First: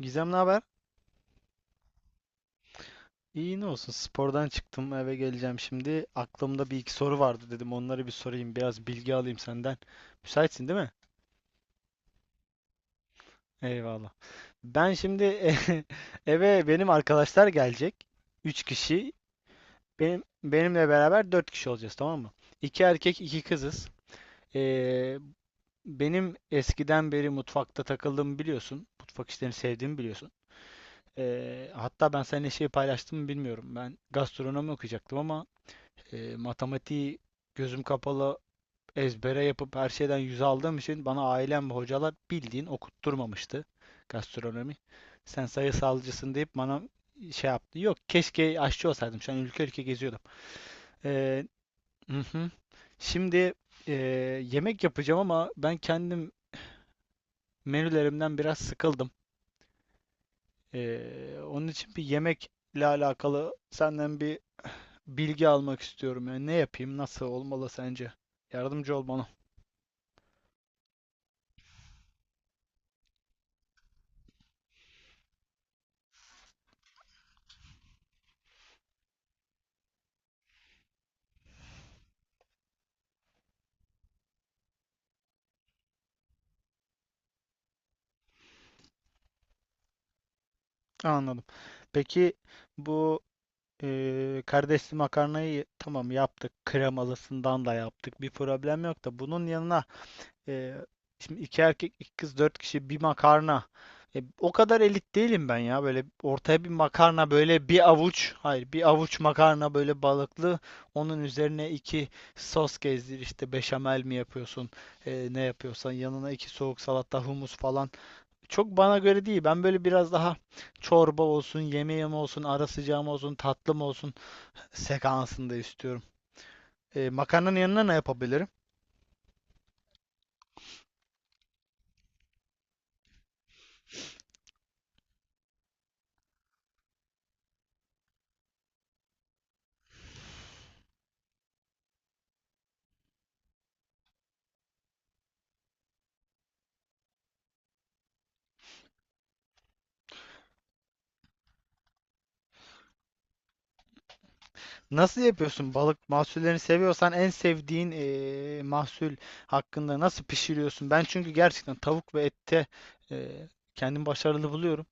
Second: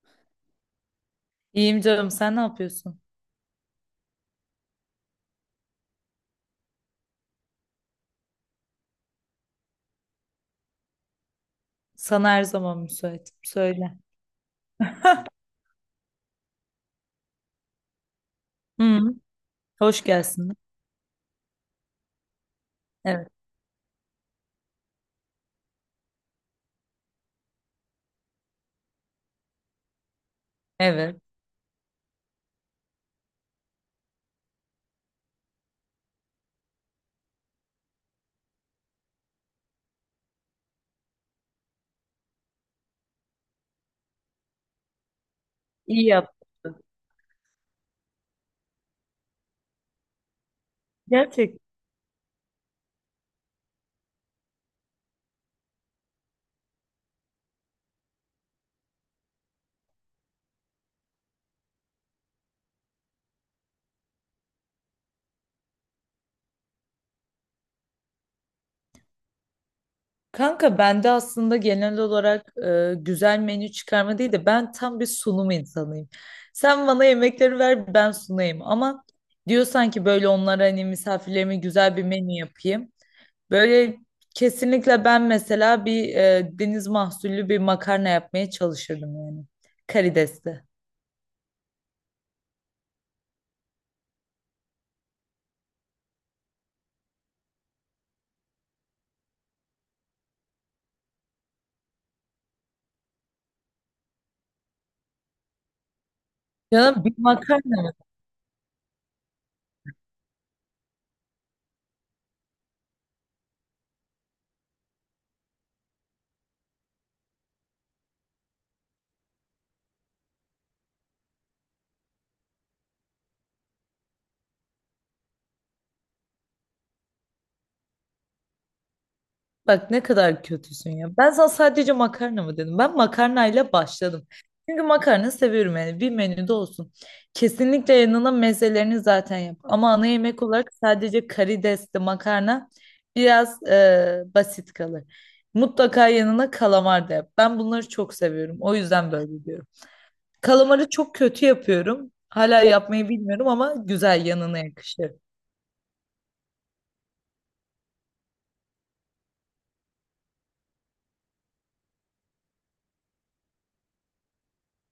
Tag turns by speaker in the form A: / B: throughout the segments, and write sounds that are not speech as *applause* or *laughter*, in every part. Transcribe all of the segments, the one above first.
A: Gizem, ne haber?
B: İyiyim canım, sen ne yapıyorsun?
A: İyi, ne olsun. Spordan çıktım, eve geleceğim şimdi. Aklımda bir iki soru vardı, dedim onları bir sorayım. Biraz bilgi alayım senden. Müsaitsin değil mi?
B: Sana her zaman müsaitim. Söyle.
A: Eyvallah. Ben şimdi
B: *laughs*
A: *laughs* eve benim arkadaşlar gelecek. Üç
B: Hı,
A: kişi.
B: hoş
A: Benim,
B: gelsin.
A: benimle beraber dört kişi olacağız, tamam mı? İki erkek
B: Evet.
A: iki kızız. Ee, benim eskiden beri mutfakta takıldığımı biliyorsun. Mutfak işlerini sevdiğimi biliyorsun.
B: Evet.
A: Hatta ben seninle şey paylaştım mı bilmiyorum. Ben gastronomi okuyacaktım ama matematiği gözüm kapalı ezbere yapıp her şeyden yüz aldığım için bana ailem ve hocalar bildiğin okutturmamıştı gastronomi. Sen
B: İyi
A: sayısalcısın deyip bana
B: yaptın.
A: şey yaptı. Yok, keşke aşçı olsaydım. Şu an ülke ülke geziyordum. Ee,
B: Gerçek.
A: hı hı. Şimdi e, yemek yapacağım ama ben kendim menülerimden biraz sıkıldım. Onun için bir yemekle alakalı senden bir bilgi almak istiyorum. Yani ne yapayım, nasıl olmalı sence? Yardımcı ol bana.
B: Kanka bende aslında genel olarak güzel menü çıkarma değil de ben tam bir sunum insanıyım. Sen bana yemekleri ver ben sunayım ama diyorsan ki böyle onlara hani misafirlerime güzel bir menü yapayım. Böyle kesinlikle ben mesela bir deniz mahsullü bir makarna yapmaya çalışırdım yani. Karidesli.
A: Anladım. Peki, bu kardeşli makarnayı tamam yaptık. Kremalısından da yaptık. Bir problem yok da bunun yanına eee, şimdi iki erkek, iki kız, dört kişi bir makarna. O kadar elit değilim ben ya. Böyle ortaya bir
B: Canım bir
A: makarna, böyle
B: makarna
A: bir
B: mı?
A: avuç. Hayır, bir avuç makarna böyle balıklı. Onun üzerine iki sos gezdir, işte beşamel mi yapıyorsun? Ne yapıyorsan yanına iki soğuk salata, humus falan. Çok bana göre değil. Ben böyle biraz daha çorba olsun, yemeğim olsun, ara sıcağım olsun, tatlım olsun sekansında istiyorum. Makarnanın yanına ne yapabilirim?
B: Bak ne kadar kötüsün ya. Ben sana sadece makarna mı dedim. Ben makarnayla başladım. Çünkü makarna seviyorum yani bir menüde olsun. Kesinlikle yanına mezelerini zaten yap. Ama ana yemek olarak sadece karidesli makarna biraz basit kalır. Mutlaka yanına kalamar da yap. Ben bunları çok seviyorum. O yüzden böyle diyorum. Kalamarı çok kötü yapıyorum. Hala yapmayı bilmiyorum ama güzel yanına yakışır.
A: Nasıl yapıyorsun? Balık mahsullerini seviyorsan en sevdiğin mahsul hakkında nasıl pişiriyorsun? Ben çünkü gerçekten tavuk ve ette e, kendimi başarılı buluyorum.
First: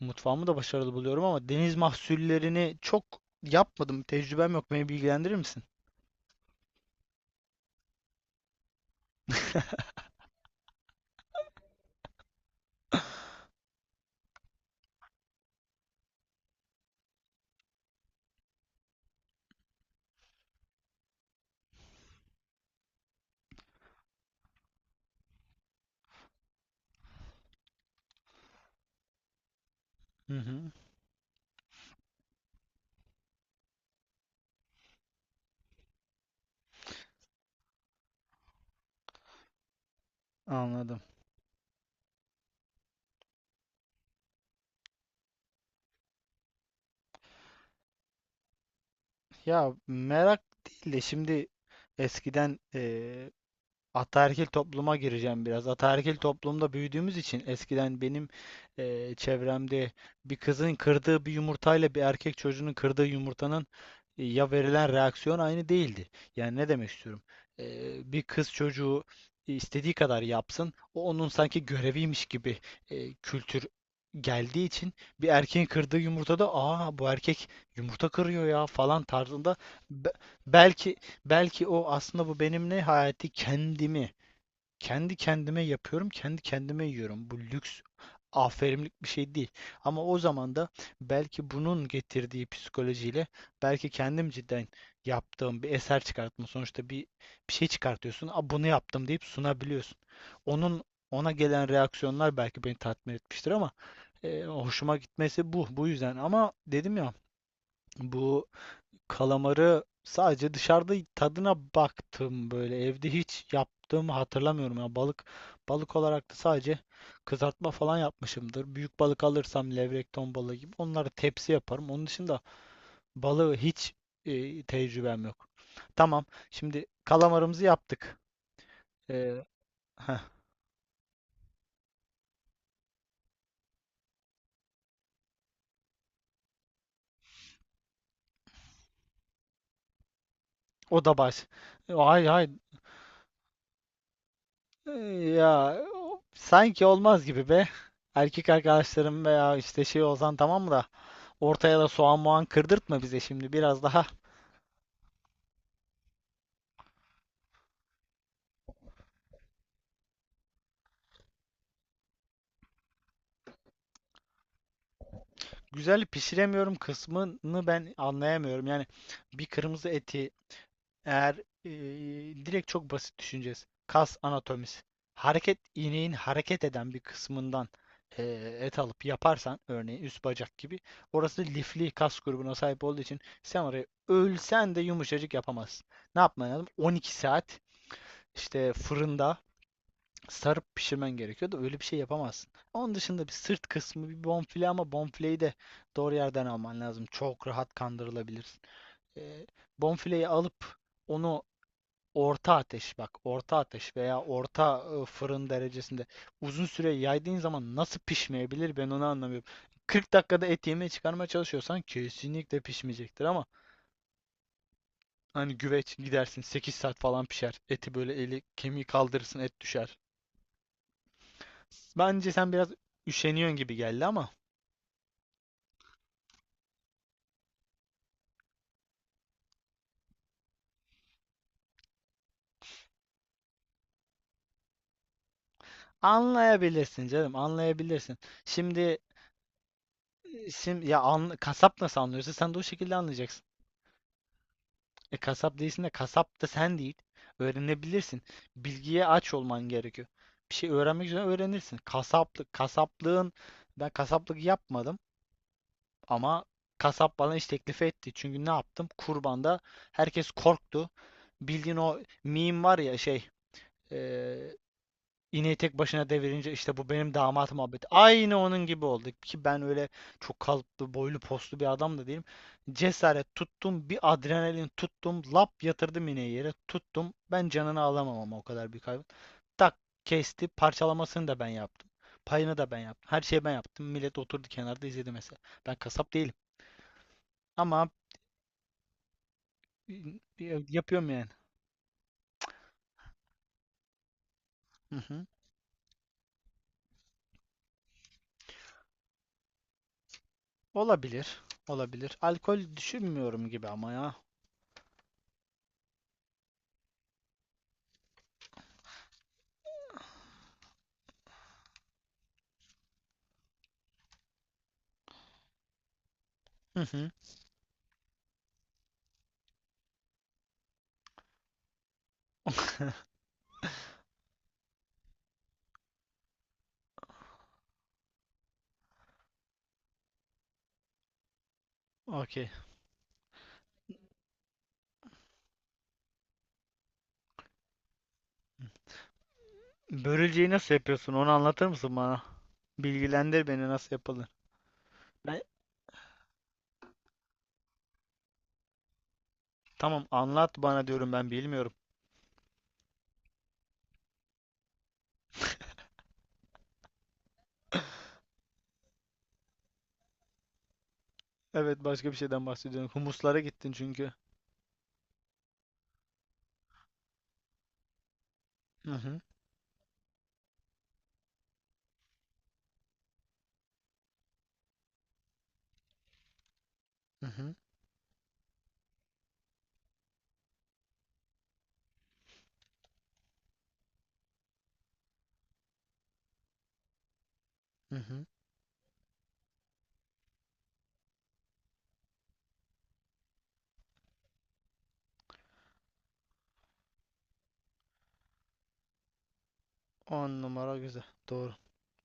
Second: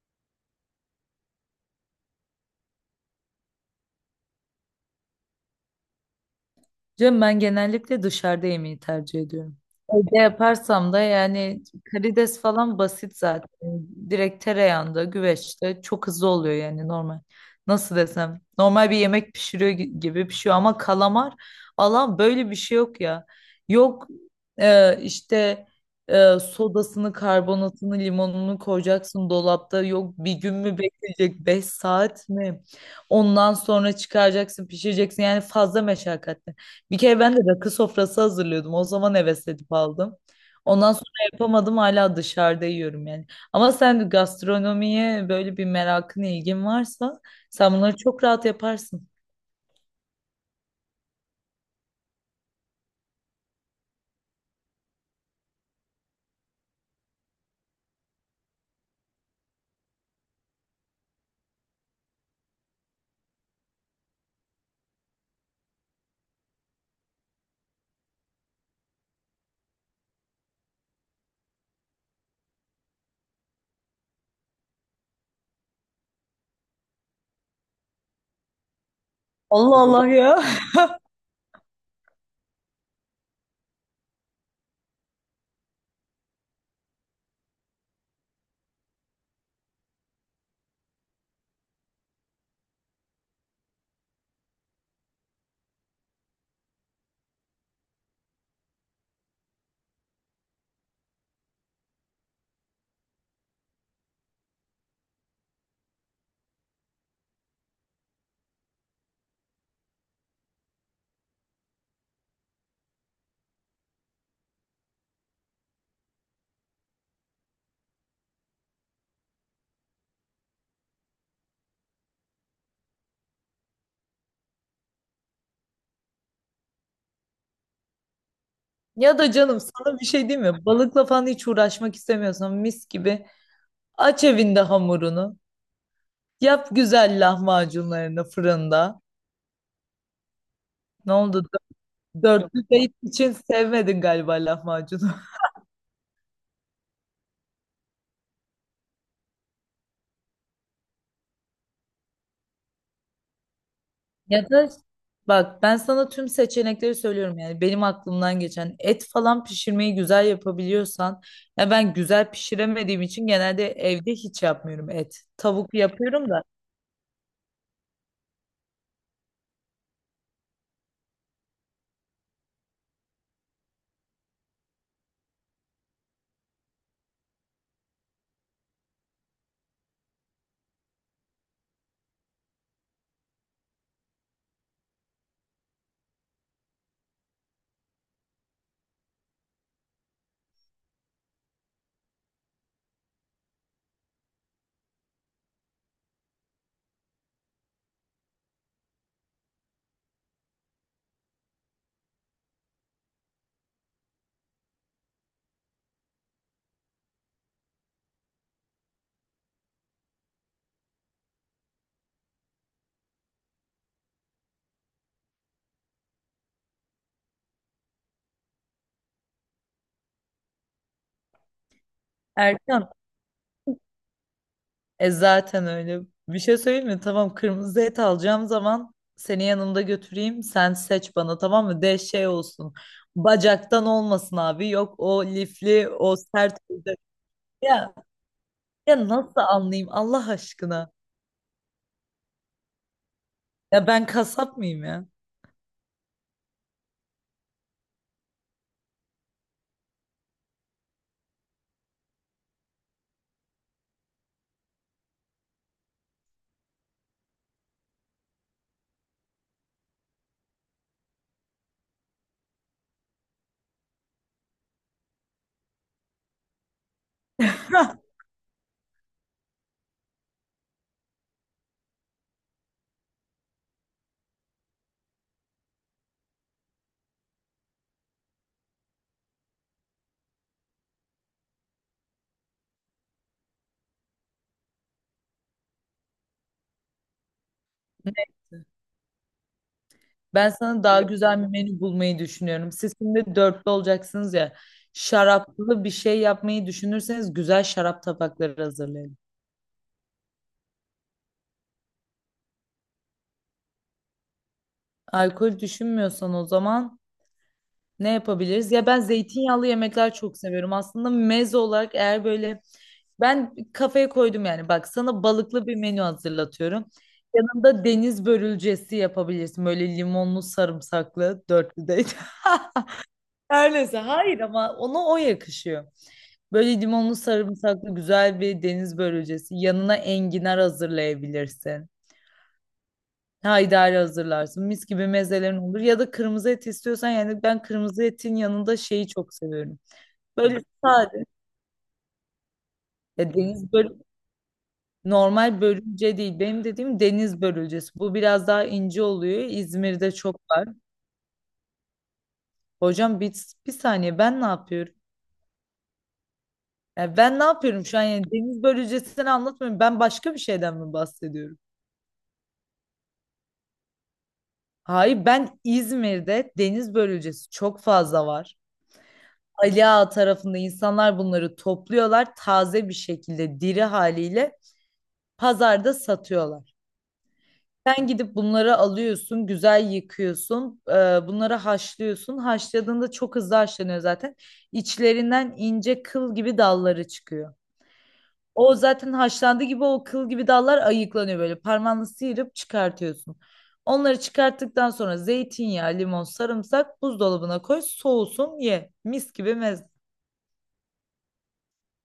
A: Mutfağımı da başarılı buluyorum ama deniz mahsullerini çok yapmadım. Tecrübem yok. Beni bilgilendirir misin?
B: Canım ben genellikle dışarıda yemeği tercih ediyorum. Evde yaparsam da yani karides falan basit zaten. Direkt tereyağında, güveçte çok hızlı oluyor yani normal. Nasıl desem? Normal bir yemek pişiriyor gibi pişiyor ama kalamar Allah böyle bir şey yok ya. Yok e, işte sodasını, karbonatını, limonunu koyacaksın dolapta. Yok bir
A: Hı
B: gün
A: hı.
B: mü bekleyecek? Beş saat mi? Ondan sonra çıkaracaksın, pişireceksin. Yani fazla meşakkatli. Bir kere ben de rakı sofrası hazırlıyordum. O zaman heves edip aldım. Ondan
A: Anladım.
B: sonra yapamadım hala dışarıda yiyorum yani. Ama sen gastronomiye böyle bir merakın, ilgin varsa sen bunları çok rahat yaparsın.
A: Ya, merak değil de şimdi eskiden ataerkil topluma gireceğim biraz. Ataerkil toplumda büyüdüğümüz için eskiden benim çevremde bir kızın kırdığı bir yumurtayla bir erkek çocuğunun kırdığı yumurtanın ya verilen reaksiyon aynı değildi. Yani ne demek istiyorum? Bir kız çocuğu istediği kadar yapsın, o onun sanki göreviymiş gibi kültür geldiği için bir erkeğin kırdığı yumurtada, "Aa, bu erkek yumurta kırıyor ya" falan tarzında
B: Allah Allah
A: be-
B: ya.
A: belki Belki o aslında bu benim ne hayati, kendimi kendi kendime yapıyorum, kendi kendime yiyorum. Bu lüks, aferinlik bir şey değil. Ama o zaman da belki bunun getirdiği psikolojiyle belki kendim cidden yaptığım bir eser çıkartma. Sonuçta bir şey çıkartıyorsun. "A, bunu yaptım" deyip sunabiliyorsun. Onun, ona gelen reaksiyonlar belki beni tatmin etmiştir ama hoşuma gitmesi bu. Bu yüzden ama dedim ya bu... Kalamarı sadece dışarıda tadına baktım böyle. Evde hiç yaptığımı hatırlamıyorum ya. Balık olarak da sadece kızartma falan yapmışımdır. Büyük balık alırsam levrek, ton balığı gibi onları tepsi yaparım. Onun dışında balığı hiç tecrübem yok. Tamam. Şimdi kalamarımızı yaptık.
B: Ya da
A: Ee,
B: canım sana bir
A: heh,
B: şey diyeyim mi? Balıkla falan hiç uğraşmak istemiyorsan mis gibi aç evinde hamurunu. Yap güzel lahmacunlarını fırında.
A: o
B: Ne
A: da
B: oldu?
A: baş. Ay ay.
B: Dörtlü date için sevmedin galiba
A: Ee,
B: lahmacunu.
A: ya sanki olmaz gibi be. Erkek arkadaşlarım veya işte şey olsan tamam mı da ortaya da soğan muğan kırdırtma bize şimdi. Biraz daha
B: Ya da bak ben sana tüm seçenekleri söylüyorum yani benim aklımdan geçen et falan pişirmeyi güzel yapabiliyorsan ya ben güzel pişiremediğim için genelde evde hiç yapmıyorum et. Tavuk
A: güzel
B: yapıyorum da.
A: pişiremiyorum kısmını ben anlayamıyorum. Yani bir kırmızı eti eğer e, direkt çok basit düşüneceğiz. Kas anatomisi. Hareket ineğin hareket eden bir kısmından e, et alıp yaparsan, örneğin üst bacak gibi, orası lifli kas grubuna sahip olduğu için sen orayı ölsen de yumuşacık yapamazsın. Ne yapman lazım? 12 saat işte fırında sarıp pişirmen gerekiyor da öyle bir şey yapamazsın. Onun dışında bir sırt kısmı, bir bonfile, ama bonfileyi de doğru yerden alman lazım. Çok rahat kandırılabilirsin. Ee, bonfileyi alıp onu orta ateş, bak, orta ateş veya orta fırın derecesinde uzun süre yaydığın zaman nasıl pişmeyebilir, ben onu anlamıyorum. 40 dakikada et yemeği çıkarmaya çalışıyorsan kesinlikle pişmeyecektir ama hani güveç gidersin, 8 saat falan pişer. Eti böyle eli kemiği kaldırırsın, et düşer. Bence sen biraz
B: Erkan
A: üşeniyorsun gibi geldi ama
B: zaten öyle bir şey söyleyeyim mi? Tamam, kırmızı et alacağım zaman seni yanımda götüreyim sen seç bana, tamam mı? De şey olsun, bacaktan olmasın abi, yok o lifli o sert olacak.
A: anlayabilirsin canım,
B: Ya,
A: anlayabilirsin. Şimdi
B: ya nasıl anlayayım Allah
A: şimdi
B: aşkına?
A: ya kasap nasıl anlıyorsa sen de o şekilde anlayacaksın.
B: Ya ben kasap mıyım ya?
A: E, kasap değilsin de kasap da sen değil. Öğrenebilirsin. Bilgiye aç olman gerekiyor. Bir şey öğrenmek üzere öğrenirsin. Kasaplık, kasaplığın, ben kasaplık yapmadım ama kasap bana iş teklifi etti. Çünkü ne yaptım? Kurbanda herkes korktu. Bildiğin o meme var ya şey, e, İneği tek başına devirince işte, bu benim damat muhabbeti.
B: Hah,
A: Aynı onun gibi oldu ki ben öyle çok kalıplı, boylu, poslu bir adam da değilim. Cesaret tuttum, bir adrenalin tuttum, lap yatırdım ineği yere, tuttum. Ben canını alamam ama o kadar bir hayvan. Tak kesti, parçalamasını da ben yaptım. Payını da ben yaptım. Her şeyi ben yaptım. Millet oturdu kenarda izledi mesela. Ben kasap değilim ama e,
B: ben sana daha
A: yapıyorum yani.
B: güzel bir menü bulmayı düşünüyorum. Siz şimdi dörtlü olacaksınız ya.
A: Hı hı.
B: Şaraplı bir şey yapmayı düşünürseniz güzel şarap tabakları hazırlayın.
A: Olabilir, olabilir. Alkol düşünmüyorum gibi ama ya.
B: Alkol düşünmüyorsan o zaman ne yapabiliriz? Ya ben zeytinyağlı yemekler çok seviyorum. Aslında meze olarak eğer böyle ben kafaya koydum yani bak sana balıklı bir menü
A: Hı
B: hazırlatıyorum.
A: hı.
B: Yanında deniz börülcesi yapabilirsin. Böyle limonlu sarımsaklı dörtlüde. *laughs* Her neyse hayır, ama ona o yakışıyor. Böyle limonlu sarımsaklı güzel bir deniz börülcesi. Yanına enginar hazırlayabilirsin.
A: Okey.
B: Haydari hazırlarsın. Mis gibi mezelerin olur. Ya da kırmızı et istiyorsan yani ben kırmızı etin yanında şeyi çok seviyorum.
A: Börülceyi
B: Böyle
A: nasıl yapıyorsun?
B: sade.
A: Onu anlatır mısın bana?
B: Ya
A: Bilgilendir beni,
B: deniz
A: nasıl
B: börü
A: yapılır. Ben...
B: normal börülce değil. Benim dediğim deniz börülcesi. Bu biraz daha ince oluyor.
A: Tamam,
B: İzmir'de çok
A: anlat
B: var.
A: bana, diyorum ben bilmiyorum.
B: Hocam bir, bir saniye ben ne yapıyorum? Ya ben ne yapıyorum şu an, yani deniz börülcesini anlatmıyorum. Ben başka bir şeyden mi bahsediyorum?
A: Evet, başka bir şeyden bahsediyorum. Humuslara gittin çünkü.
B: Hayır, ben İzmir'de deniz börülcesi çok fazla var.
A: Hı hı,
B: Ali Ağa tarafında insanlar bunları topluyorlar taze bir şekilde diri haliyle pazarda satıyorlar.
A: hı hı,
B: Sen gidip bunları alıyorsun, güzel yıkıyorsun, bunları haşlıyorsun. Haşladığında çok hızlı haşlanıyor zaten. İçlerinden ince kıl gibi dalları çıkıyor.
A: hı hı.
B: O zaten haşlandığı gibi o kıl gibi dallar ayıklanıyor böyle. Parmağını sıyırıp çıkartıyorsun. Onları çıkarttıktan sonra zeytinyağı, limon, sarımsak buzdolabına koy, soğusun, ye. Mis gibi meze.
A: On numara güzel. Doğru.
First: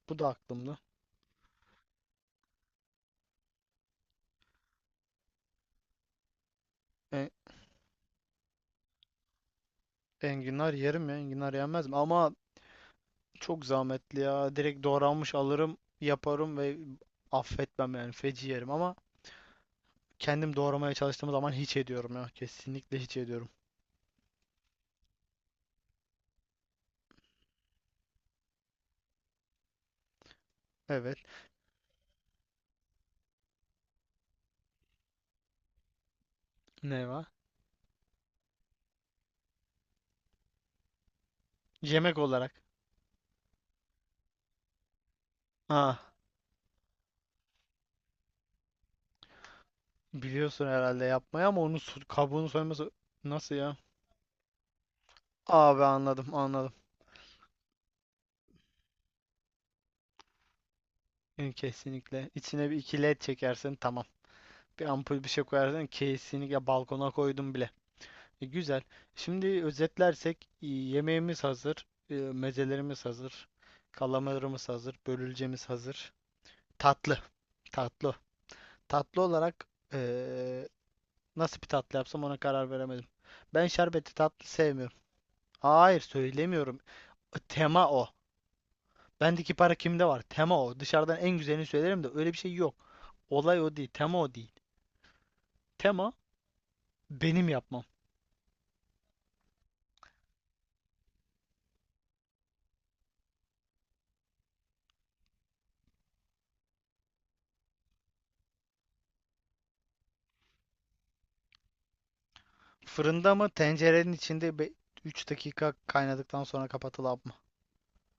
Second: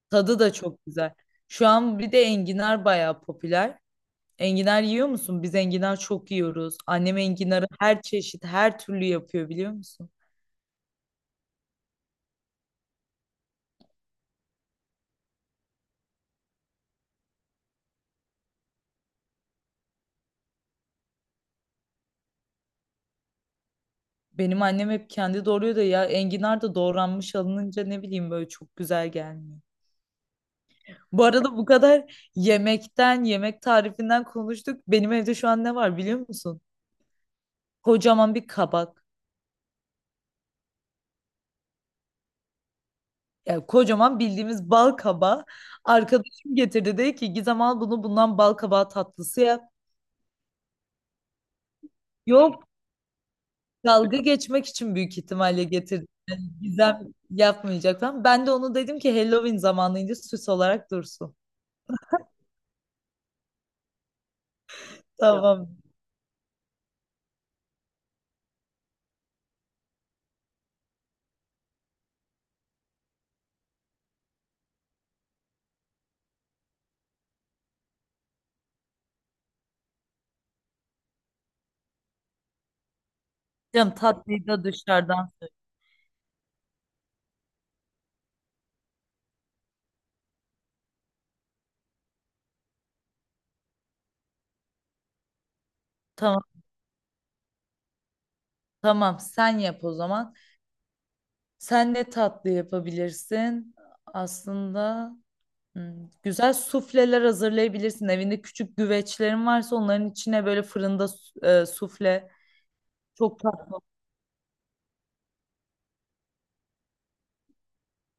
A: Bu da
B: Tadı da
A: aklımda.
B: çok güzel. Şu an bir de enginar bayağı popüler. Enginar yiyor musun? Biz enginar çok yiyoruz. Annem
A: E-
B: enginarı her çeşit, her türlü yapıyor biliyor musun?
A: enginar yerim ya. Enginar yenmez mi? Ama çok zahmetli ya. Direkt doğranmış alırım, yaparım ve affetmem yani. Feci yerim ama kendim doğramaya çalıştığım zaman hiç ediyorum ya. Kesinlikle hiç ediyorum.
B: Benim annem hep kendi doğruyor da ya enginar da doğranmış alınınca ne bileyim böyle çok güzel gelmiyor.
A: Evet.
B: Bu arada bu kadar yemekten, yemek tarifinden konuştuk. Benim evde şu an ne var biliyor musun?
A: Ne var?
B: Kocaman bir kabak.
A: Yemek olarak.
B: Yani kocaman bildiğimiz bal kabağı.
A: Ha.
B: Arkadaşım getirdi, dedi ki Gizem al bunu, bundan bal kabağı tatlısı yap.
A: Biliyorsun herhalde yapmayı ama onun su- kabuğunu
B: Yok,
A: soyması nasıl ya?
B: dalga geçmek için büyük ihtimalle
A: Abi,
B: getirdi.
A: anladım anladım.
B: Gizem yapmayacak falan. Ben de onu dedim ki Halloween zamanıydı, süs olarak dursun.
A: Yani kesinlikle. İçine bir iki led çekersin, tamam. Bir ampul bir şey
B: Tamam.
A: koyarsan, kesinlikle, balkona koydum bile. Güzel. Şimdi özetlersek, yemeğimiz hazır, mezelerimiz hazır. Kalamarımız hazır. Börülcemiz hazır. Tatlı. Tatlı. Tatlı olarak e, nasıl bir tatlı yapsam, ona karar veremedim. Ben
B: Canım
A: şerbetli tatlı
B: tatlıyı da
A: sevmiyorum.
B: dışarıdan.
A: Hayır, söylemiyorum. Tema o. Bendeki para kimde var? Tema o. Dışarıdan en güzelini söylerim de öyle bir şey yok. Olay o değil. Tema o değil. Tema
B: Tamam,
A: benim yapmam.
B: tamam sen yap o zaman. Sen ne tatlı yapabilirsin? Aslında güzel sufleler hazırlayabilirsin. Evinde küçük güveçlerin varsa onların içine böyle fırında sufle
A: Fırında
B: çok
A: mı,
B: tatlı.
A: tencerenin içinde 3 dakika kaynadıktan sonra kapatılıp mı?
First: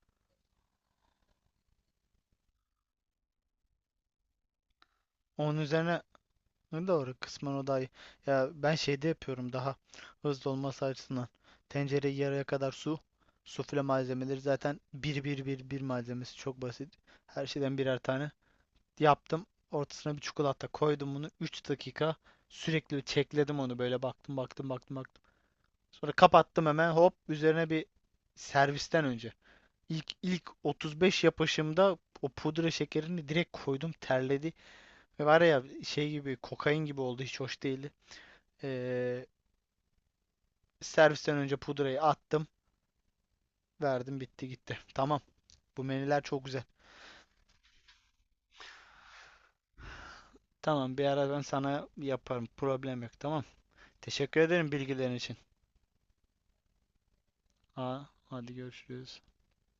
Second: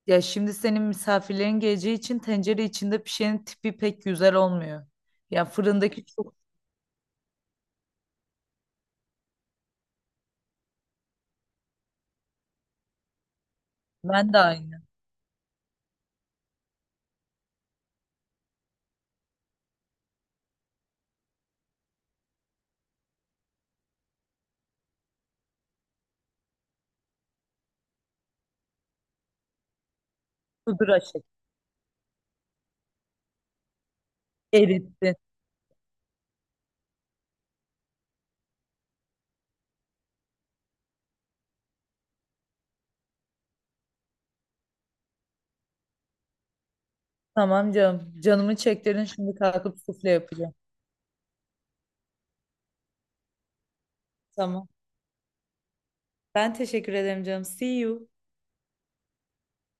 B: Ya şimdi senin misafirlerin geleceği için tencere içinde pişenin tipi pek güzel olmuyor. Ya
A: Onun üzerine
B: fırındaki çok
A: ne doğru, kısmen o da iyi. Ya ben şeyde yapıyorum daha hızlı olması açısından. Tencereyi yarıya kadar su, sufle
B: ben de
A: malzemeleri zaten
B: aynı.
A: bir bir bir bir, malzemesi çok basit. Her şeyden birer tane. Yaptım. Ortasına bir çikolata koydum bunu. Üç dakika sürekli çekledim onu, böyle baktım baktım baktım baktım. Sonra kapattım hemen, hop üzerine bir, servisten önce. İlk
B: Pudra
A: 35
B: şekli
A: yapışımda o pudra şekerini direkt koydum, terledi.
B: erittin.
A: Ve var ya, şey gibi, kokain gibi oldu, hiç hoş değildi. Ee, servisten önce pudrayı attım, verdim, bitti gitti. Tamam, bu menüler çok güzel.
B: Tamam canım. Canımı çektirin şimdi kalkıp sufle yapacağım.
A: Tamam, bir ara ben sana yaparım, problem yok, tamam. Teşekkür
B: Tamam.
A: ederim bilgilerin için.
B: Ben teşekkür ederim canım. See you.
A: Ha, hadi görüşürüz.